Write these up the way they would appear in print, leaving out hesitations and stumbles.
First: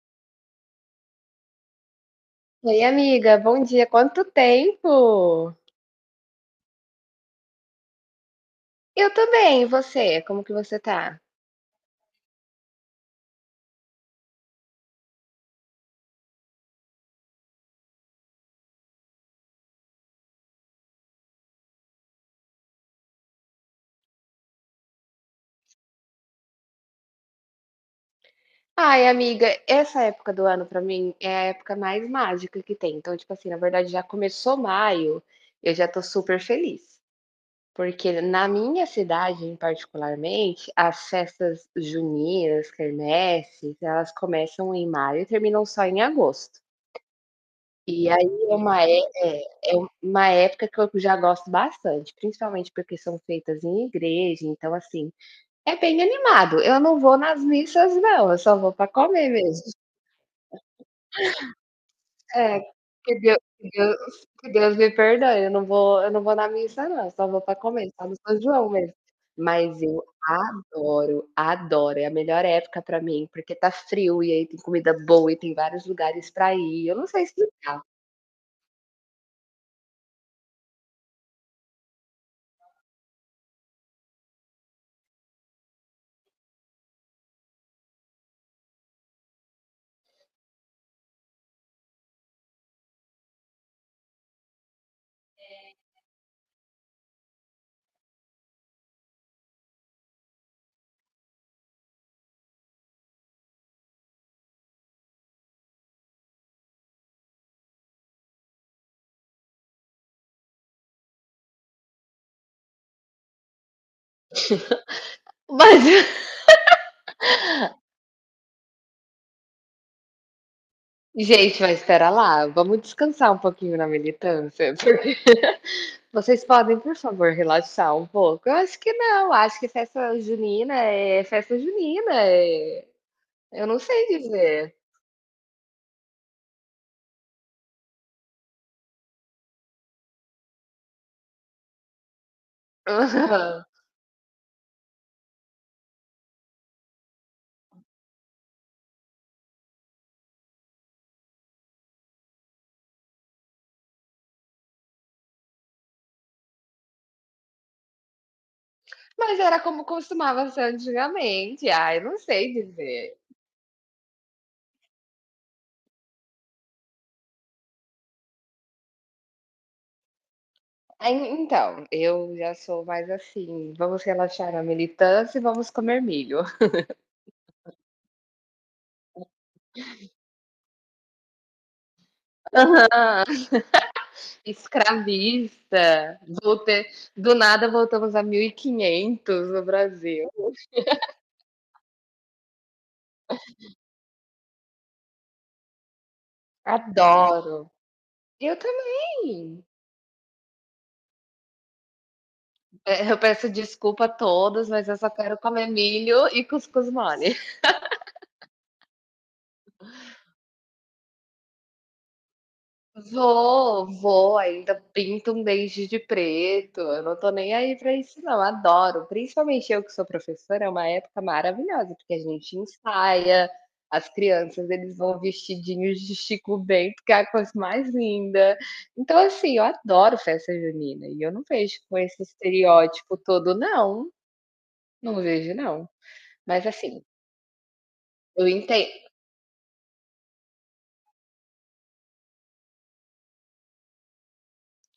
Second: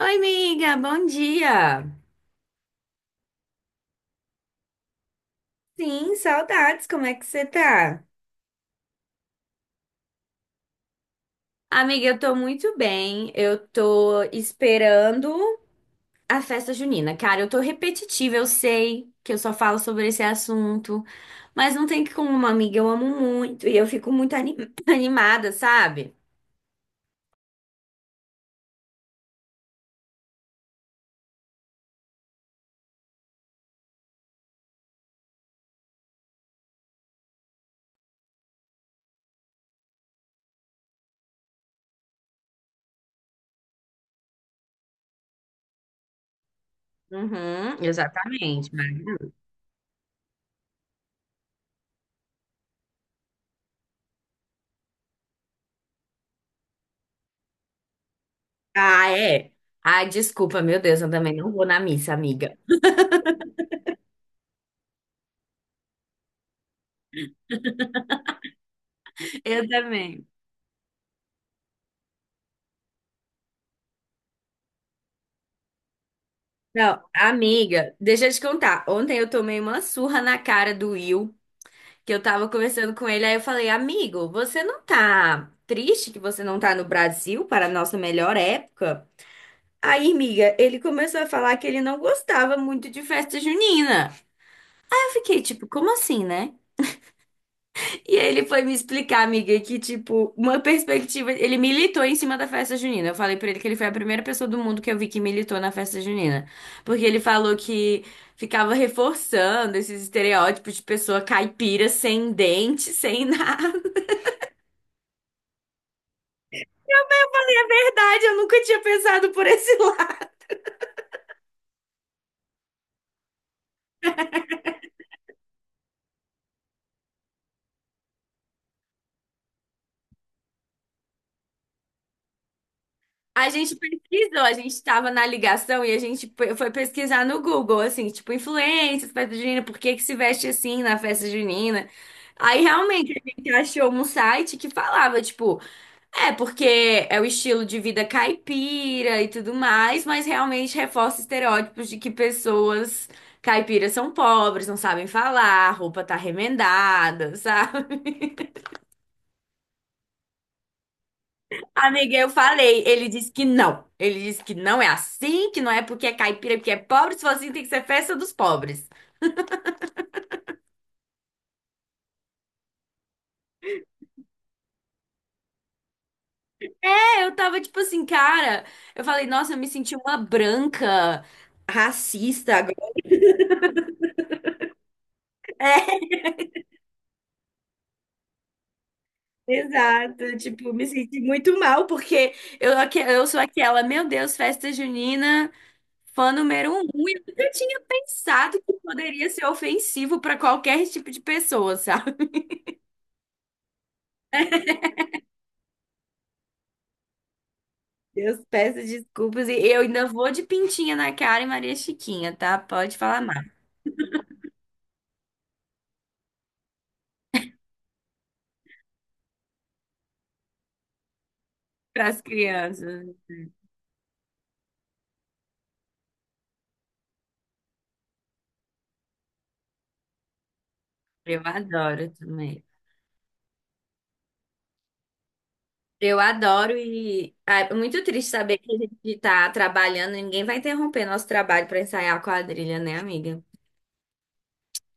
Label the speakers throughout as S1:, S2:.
S1: Oi, amiga, bom dia.
S2: Oi, amiga, bom dia. Quanto tempo?
S1: Sim, saudades, como é que você tá?
S2: Eu também, e você? Como que você tá?
S1: Amiga, eu tô muito bem. Eu tô esperando a festa junina. Cara, eu tô repetitiva, eu sei que eu só falo sobre esse assunto, mas não tem como, amiga. Eu amo muito e eu fico muito animada, sabe?
S2: Ai, amiga, essa época do ano pra mim é a época mais mágica que tem. Então, tipo assim, na verdade já começou maio, eu já tô super feliz. Porque na minha cidade, em particularmente, as festas juninas, quermesses, elas começam em maio e terminam só em agosto.
S1: Uhum,
S2: E aí é
S1: exatamente.
S2: uma é
S1: Maravilhoso.
S2: é é um, uma época que eu já gosto bastante, principalmente porque são feitas em igreja, então assim, é bem animado. Eu não vou nas missas não, eu só vou para
S1: Ah,
S2: comer
S1: é.
S2: mesmo.
S1: Ah, desculpa, meu Deus, eu também não vou na missa, amiga.
S2: É, que Deu que Deus que Deus me perdoe, eu não vou na missa não, eu só vou para comer, só no São João mesmo.
S1: Eu
S2: Mas eu
S1: também.
S2: adoro, adoro, é a melhor época para mim, porque tá frio e aí tem comida boa e tem vários lugares para ir, eu
S1: Não,
S2: não sei se
S1: amiga, deixa eu te contar. Ontem eu tomei uma surra na cara do Will, que eu tava conversando com ele, aí eu falei, amigo, você não tá triste que você não tá no Brasil para a nossa melhor época? Aí, amiga, ele começou a falar que ele não gostava muito de festa junina. Aí eu fiquei tipo, como assim, né? E aí ele foi me explicar, amiga, que, tipo, uma perspectiva. Ele militou em cima da festa junina. Eu falei pra ele que ele foi a primeira pessoa do mundo que eu vi que militou na festa junina. Porque ele falou que ficava reforçando esses estereótipos de pessoa caipira, sem dente, sem nada.
S2: mas
S1: Na verdade, eu nunca tinha pensado por esse lado.
S2: gente, mas espera lá, vamos descansar um pouquinho na militância, porque vocês podem, por favor, relaxar um pouco? Eu acho que não, acho que festa junina é festa junina, é
S1: A
S2: eu
S1: gente
S2: não sei
S1: pesquisou, a gente
S2: dizer.
S1: estava na ligação e a gente foi pesquisar no Google, assim, tipo, influências, festa junina, por que que se veste assim na festa junina? Aí realmente a gente achou um site que falava, tipo, é porque é o estilo de vida caipira e tudo mais, mas realmente reforça estereótipos de que pessoas caipiras são pobres, não sabem falar, roupa tá remendada, sabe?
S2: Mas era como costumava ser antigamente. Ah, eu
S1: Amiga,
S2: não
S1: eu
S2: sei
S1: falei, ele
S2: dizer.
S1: disse que não. Ele disse que não é assim, que não é porque é caipira, é porque é pobre, se for assim tem que ser festa dos pobres.
S2: Ah, então, eu já sou mais assim, vamos relaxar na militância e vamos comer milho.
S1: É, eu tava tipo assim, cara, eu falei, nossa, eu me senti uma branca racista agora.
S2: Escravista, do nada voltamos a 1500
S1: É,
S2: no Brasil.
S1: exato, tipo, me senti muito mal, porque eu, eu sou aquela, meu Deus, festa junina, fã número um, e eu nunca
S2: Adoro.
S1: tinha
S2: Eu
S1: pensado que poderia ser
S2: também.
S1: ofensivo pra qualquer tipo de pessoa, sabe?
S2: Eu peço desculpa a todos, mas eu só quero comer milho e cuscuz mole.
S1: Deus peça desculpas e eu ainda vou de pintinha na cara e Maria Chiquinha, tá? Pode falar mais
S2: Vou, vou, ainda pinto um dente de preto, eu não tô nem aí pra isso não, adoro. Principalmente eu que sou professora, é uma época maravilhosa,
S1: para
S2: porque a
S1: as
S2: gente
S1: crianças.
S2: ensaia, as crianças, eles vão vestidinhos de Chico Bento, que é a coisa mais linda. Então, assim, eu adoro festa junina e eu
S1: Eu
S2: não vejo com
S1: adoro
S2: esse
S1: também.
S2: estereótipo todo não, não vejo não.
S1: Eu
S2: Mas
S1: adoro
S2: assim,
S1: e ah, é muito triste
S2: eu
S1: saber que a
S2: entendo
S1: gente tá trabalhando e ninguém vai interromper nosso trabalho para ensaiar a quadrilha, né, amiga?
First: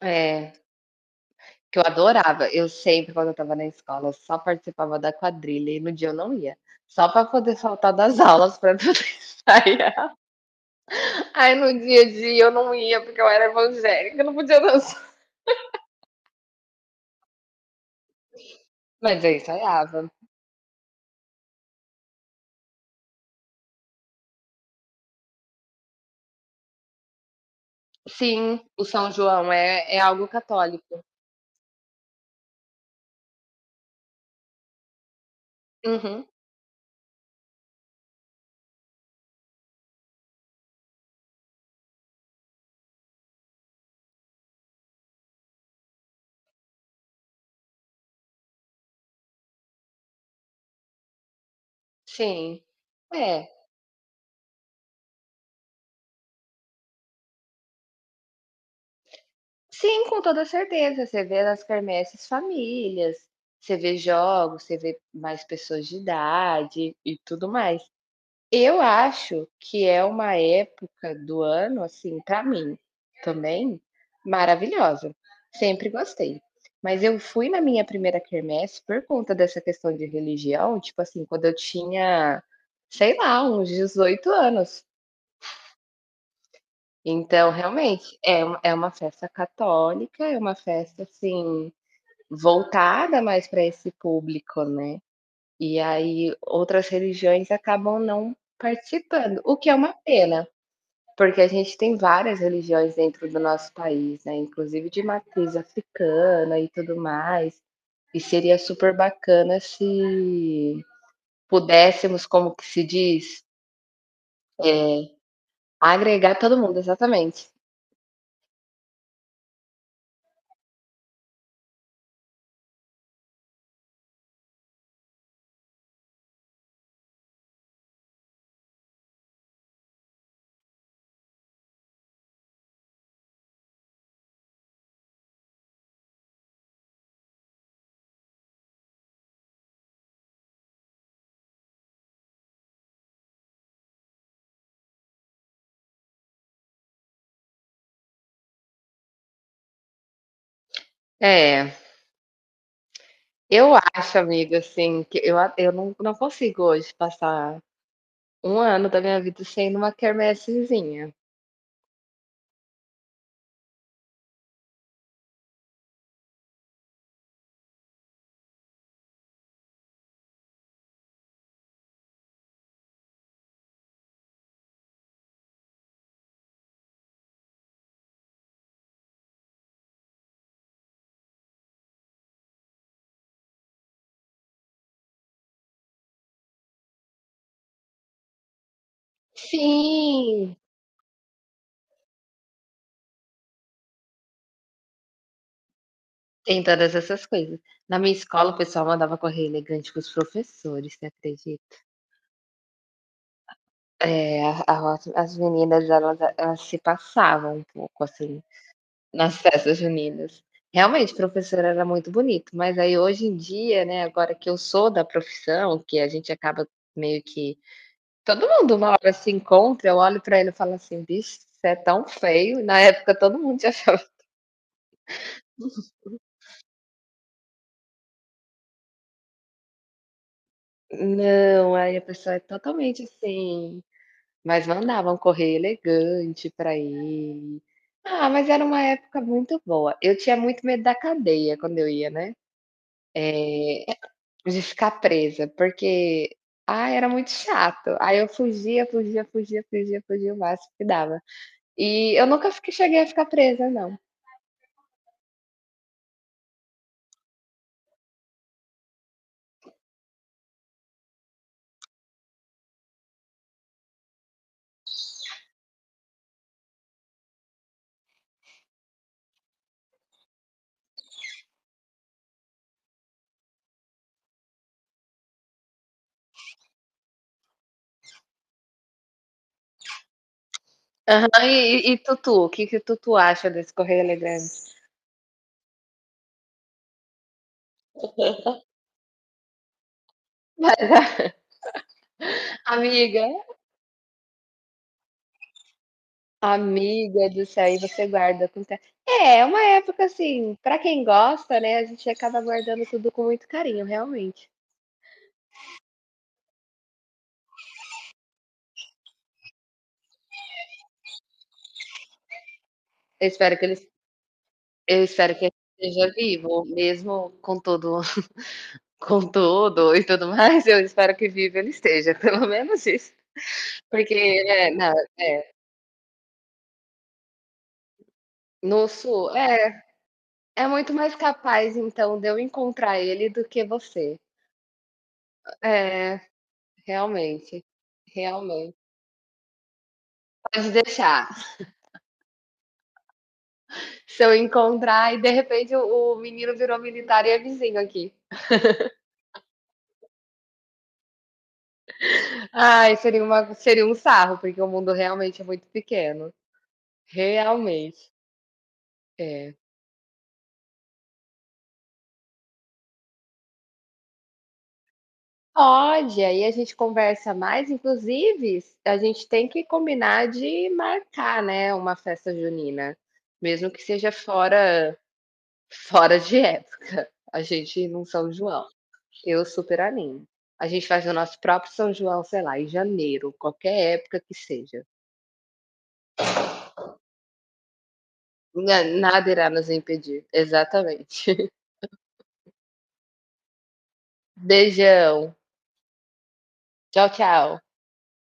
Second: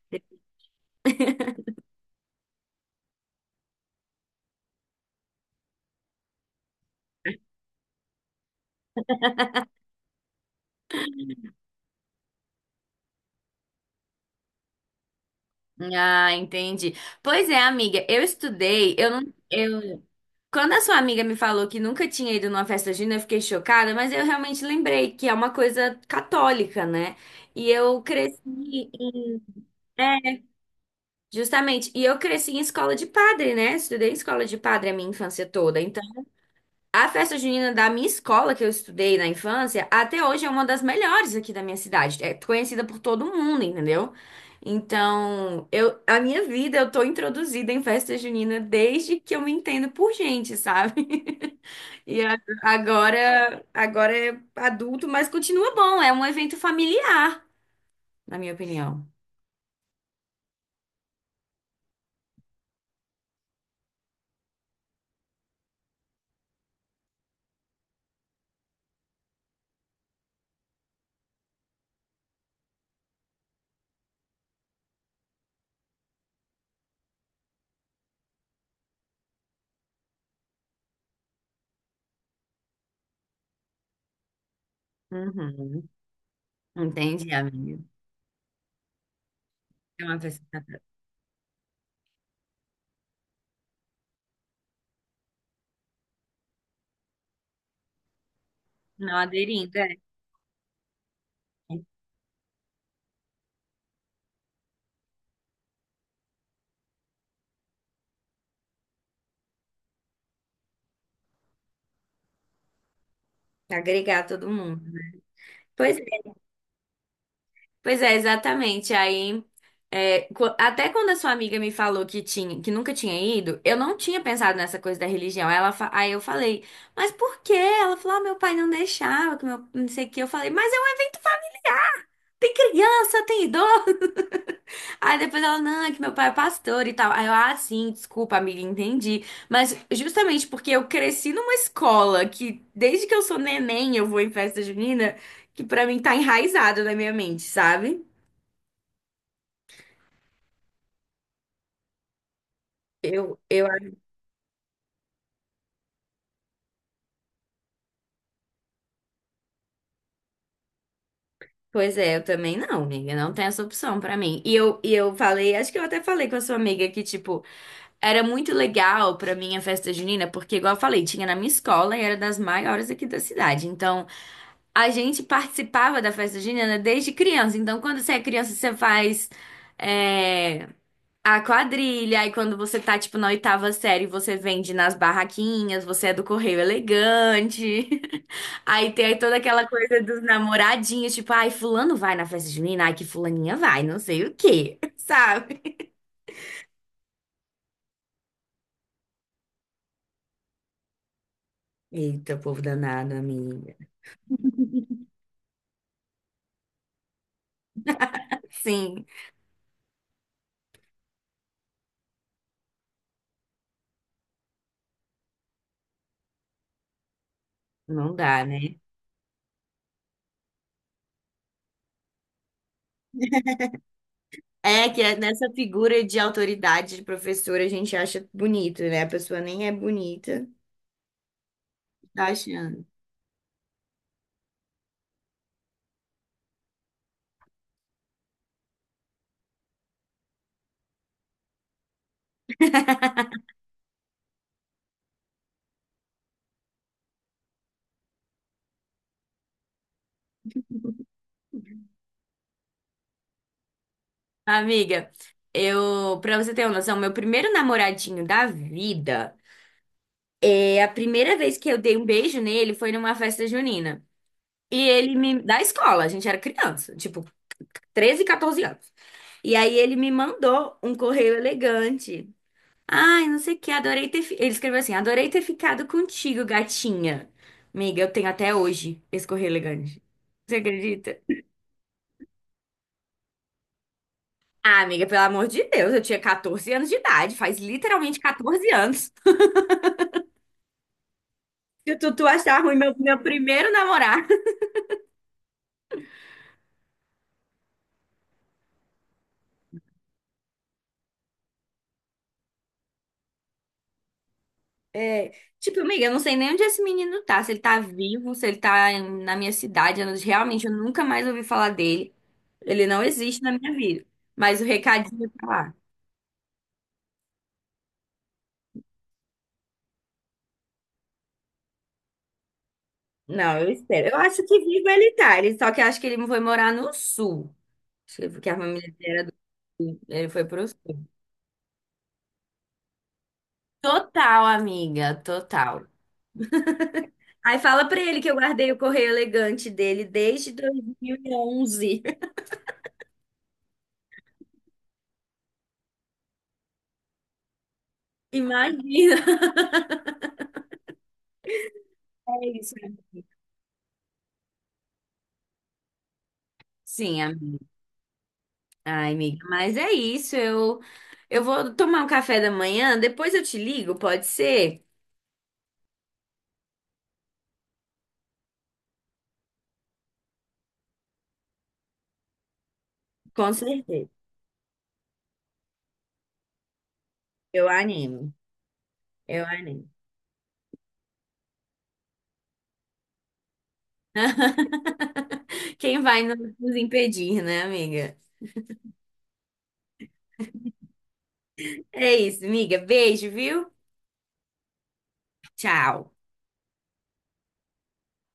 S2: é, que eu adorava, eu sempre quando eu estava na escola eu só participava da quadrilha e no dia eu não ia, só para poder faltar das aulas para poder ensaiar. Aí no dia a dia eu não ia porque eu era evangélica, eu não podia dançar,
S1: Ah, entendi. Pois é, amiga, eu estudei, eu
S2: mas eu
S1: não, eu
S2: ensaiava.
S1: Quando a sua amiga me falou que nunca tinha ido numa festa junina, eu fiquei chocada, mas eu realmente lembrei que é uma coisa católica, né? E eu cresci
S2: Sim, o São João é algo católico.
S1: Justamente. E eu cresci em escola de padre, né? Estudei em escola de padre a minha infância toda. Então,
S2: Uhum,
S1: a festa junina da minha escola que eu estudei na infância, até hoje é uma das melhores aqui da minha cidade. É conhecida por todo mundo, entendeu? Então, eu, a minha vida, eu tô introduzida em festa junina desde que eu me entendo por gente, sabe? E a-
S2: sim. É,
S1: agora, agora é adulto, mas continua bom. É um evento familiar, na minha opinião.
S2: sim, com toda certeza, você vê nas quermesses famílias, você vê jogos, você vê mais pessoas de idade e tudo mais. Eu acho que é uma época do ano, assim, pra mim também, maravilhosa. Sempre gostei. Mas eu fui na minha primeira quermesse por conta dessa questão de religião, tipo assim, quando eu tinha, sei lá, uns 18 anos.
S1: Uhum. Entende,
S2: Então,
S1: amiga?
S2: realmente, é uma festa
S1: É uma
S2: católica, é uma
S1: festa.
S2: festa, assim, voltada mais para esse público, né. E aí outras religiões acabam não
S1: Não
S2: participando, o que é
S1: aderindo,
S2: uma
S1: é.
S2: pena, porque a gente tem várias religiões dentro do nosso país, né, inclusive de matriz africana e tudo mais, e seria super bacana se pudéssemos, como que se diz?
S1: Agregar todo mundo.
S2: Eh,
S1: Pois é,
S2: Agregar todo mundo, exatamente.
S1: pois é, exatamente. Aí, é, até quando a sua amiga me falou que tinha, que nunca tinha ido, eu não tinha pensado nessa coisa da religião. Aí ela, aí eu falei, mas por quê? Ela falou, ah, meu pai não deixava, que meu, não sei o quê. Eu falei, mas eu era criança, tem idoso. Aí depois ela, não, é que meu pai é pastor e tal. Aí eu, ah, sim, desculpa, amiga, entendi. Mas justamente porque eu cresci numa escola que, desde que eu sou neném, eu vou em festa junina, que pra mim tá enraizado na minha mente, sabe?
S2: É,
S1: Eu, eu,
S2: eu acho, amiga, assim, que eu não consigo hoje passar um ano da minha vida sem ir em uma quermessezinha.
S1: pois é, eu também não, amiga, não tem essa opção pra mim. E eu falei, acho que eu até falei com a sua amiga que, tipo, era muito legal pra mim a festa junina, porque, igual eu falei, tinha na minha escola e era das maiores aqui da cidade. Então, a gente participava da festa junina desde criança. Então, quando você é criança, você faz é, a quadrilha. E quando você tá, tipo, na oitava série, você vende nas barraquinhas, você é do Correio Elegante. Aí tem aí toda aquela coisa dos
S2: Sim,
S1: namoradinhos, tipo, ai, fulano vai na festa junina, ai, que fulaninha vai, não sei o quê, sabe?
S2: tem todas essas coisas. Na minha escola o pessoal mandava correr elegante com os professores, você acredita?
S1: Eita, povo danado, amiga.
S2: É, a as as meninas elas se passavam um pouco, assim,
S1: Sim,
S2: nas festas juninas. Realmente, professor era muito bonito, mas aí hoje em dia, né, agora que eu sou da profissão, que a gente acaba meio que
S1: não dá,
S2: todo mundo
S1: né?
S2: uma hora se encontra, eu olho pra ele e falo assim: "Bicho, você é tão feio", na época todo mundo te achava
S1: É que é nessa figura de autoridade de professor a gente acha bonito, né? A pessoa nem é bonita,
S2: não, aí a
S1: tá
S2: pessoa é
S1: achando.
S2: totalmente assim. Mas mandavam correr elegante pra ir. Ah, mas era uma época muito boa. Eu tinha muito medo da cadeia quando eu ia, né, de ficar presa, porque, ah, era muito chato. Aí eu fugia o máximo que dava. E eu nunca fiquei cheguei a ficar presa não.
S1: Amiga, eu, pra você ter uma noção, meu primeiro namoradinho da vida, é a primeira vez que eu dei um beijo nele foi numa festa junina. E ele me, da escola, a gente era criança, tipo, 13, 14 anos. E aí ele me mandou um correio elegante. Ai, não sei o que, adorei ter. Ele escreveu assim: adorei ter ficado contigo, gatinha. Amiga, eu tenho até hoje esse correio elegante. Você acredita?
S2: Aham. E tutu, o que que o tutu acha desse correr elegante?
S1: Ah, amiga, pelo amor de Deus, eu tinha 14 anos de idade, faz literalmente 14 anos.
S2: Mas,
S1: Se tu, tu achar ruim meu, meu
S2: amiga,
S1: primeiro namorado.
S2: amiga do céu, e você guarda com ca é, é uma época assim, pra quem gosta, né, a gente acaba guardando tudo com muito carinho, realmente.
S1: É, tipo, amiga, eu não sei nem onde esse menino tá, se ele tá vivo, se ele tá na minha cidade, eu realmente eu nunca mais ouvi falar dele. Ele não
S2: Eu
S1: existe na
S2: espero que
S1: minha
S2: eles
S1: vida. Mas o
S2: eu
S1: recadinho
S2: espero que
S1: tá
S2: ele
S1: lá.
S2: esteja vivo, mesmo com todo com tudo e tudo mais, eu espero que vivo ele esteja, pelo menos isso.
S1: Não, eu espero. Eu
S2: Porque,
S1: acho que
S2: né,
S1: vivo
S2: na
S1: ele tá. Ele, só que eu acho que ele foi morar no sul. Acho que é porque a família
S2: no
S1: dele era
S2: sul é,
S1: ele foi pro
S2: é muito
S1: sul.
S2: mais capaz, então, de eu encontrar ele do que você.
S1: Total, amiga, total.
S2: É,
S1: Aí
S2: realmente,
S1: fala pra ele que eu guardei
S2: realmente.
S1: o correio elegante dele desde
S2: Pode
S1: dois mil
S2: deixar.
S1: e onze.
S2: Se eu encontrar e de repente o menino virou militar e é vizinho aqui.
S1: Imagina. É isso.
S2: Ai, seria um sarro, porque o mundo realmente é muito pequeno.
S1: Sim, am-
S2: Realmente.
S1: ai, amiga.
S2: É.
S1: Mas é isso. Eu vou tomar um café da manhã. Depois eu te ligo, pode ser?
S2: Pode, aí a gente conversa mais, inclusive, a gente tem que combinar de marcar, né, uma festa junina,
S1: Com
S2: mesmo que
S1: certeza.
S2: seja fora de época. A
S1: Eu
S2: gente não
S1: animo.
S2: São João.
S1: Eu
S2: Eu super
S1: animo.
S2: animo. A gente faz o nosso próprio São João, sei lá, em janeiro, qualquer época que seja.
S1: Quem vai nos impedir, né, amiga?
S2: Nada irá nos impedir. Exatamente.
S1: É isso, amiga. Beijo, viu?
S2: Beijão.
S1: Tchau.
S2: Tchau, tchau.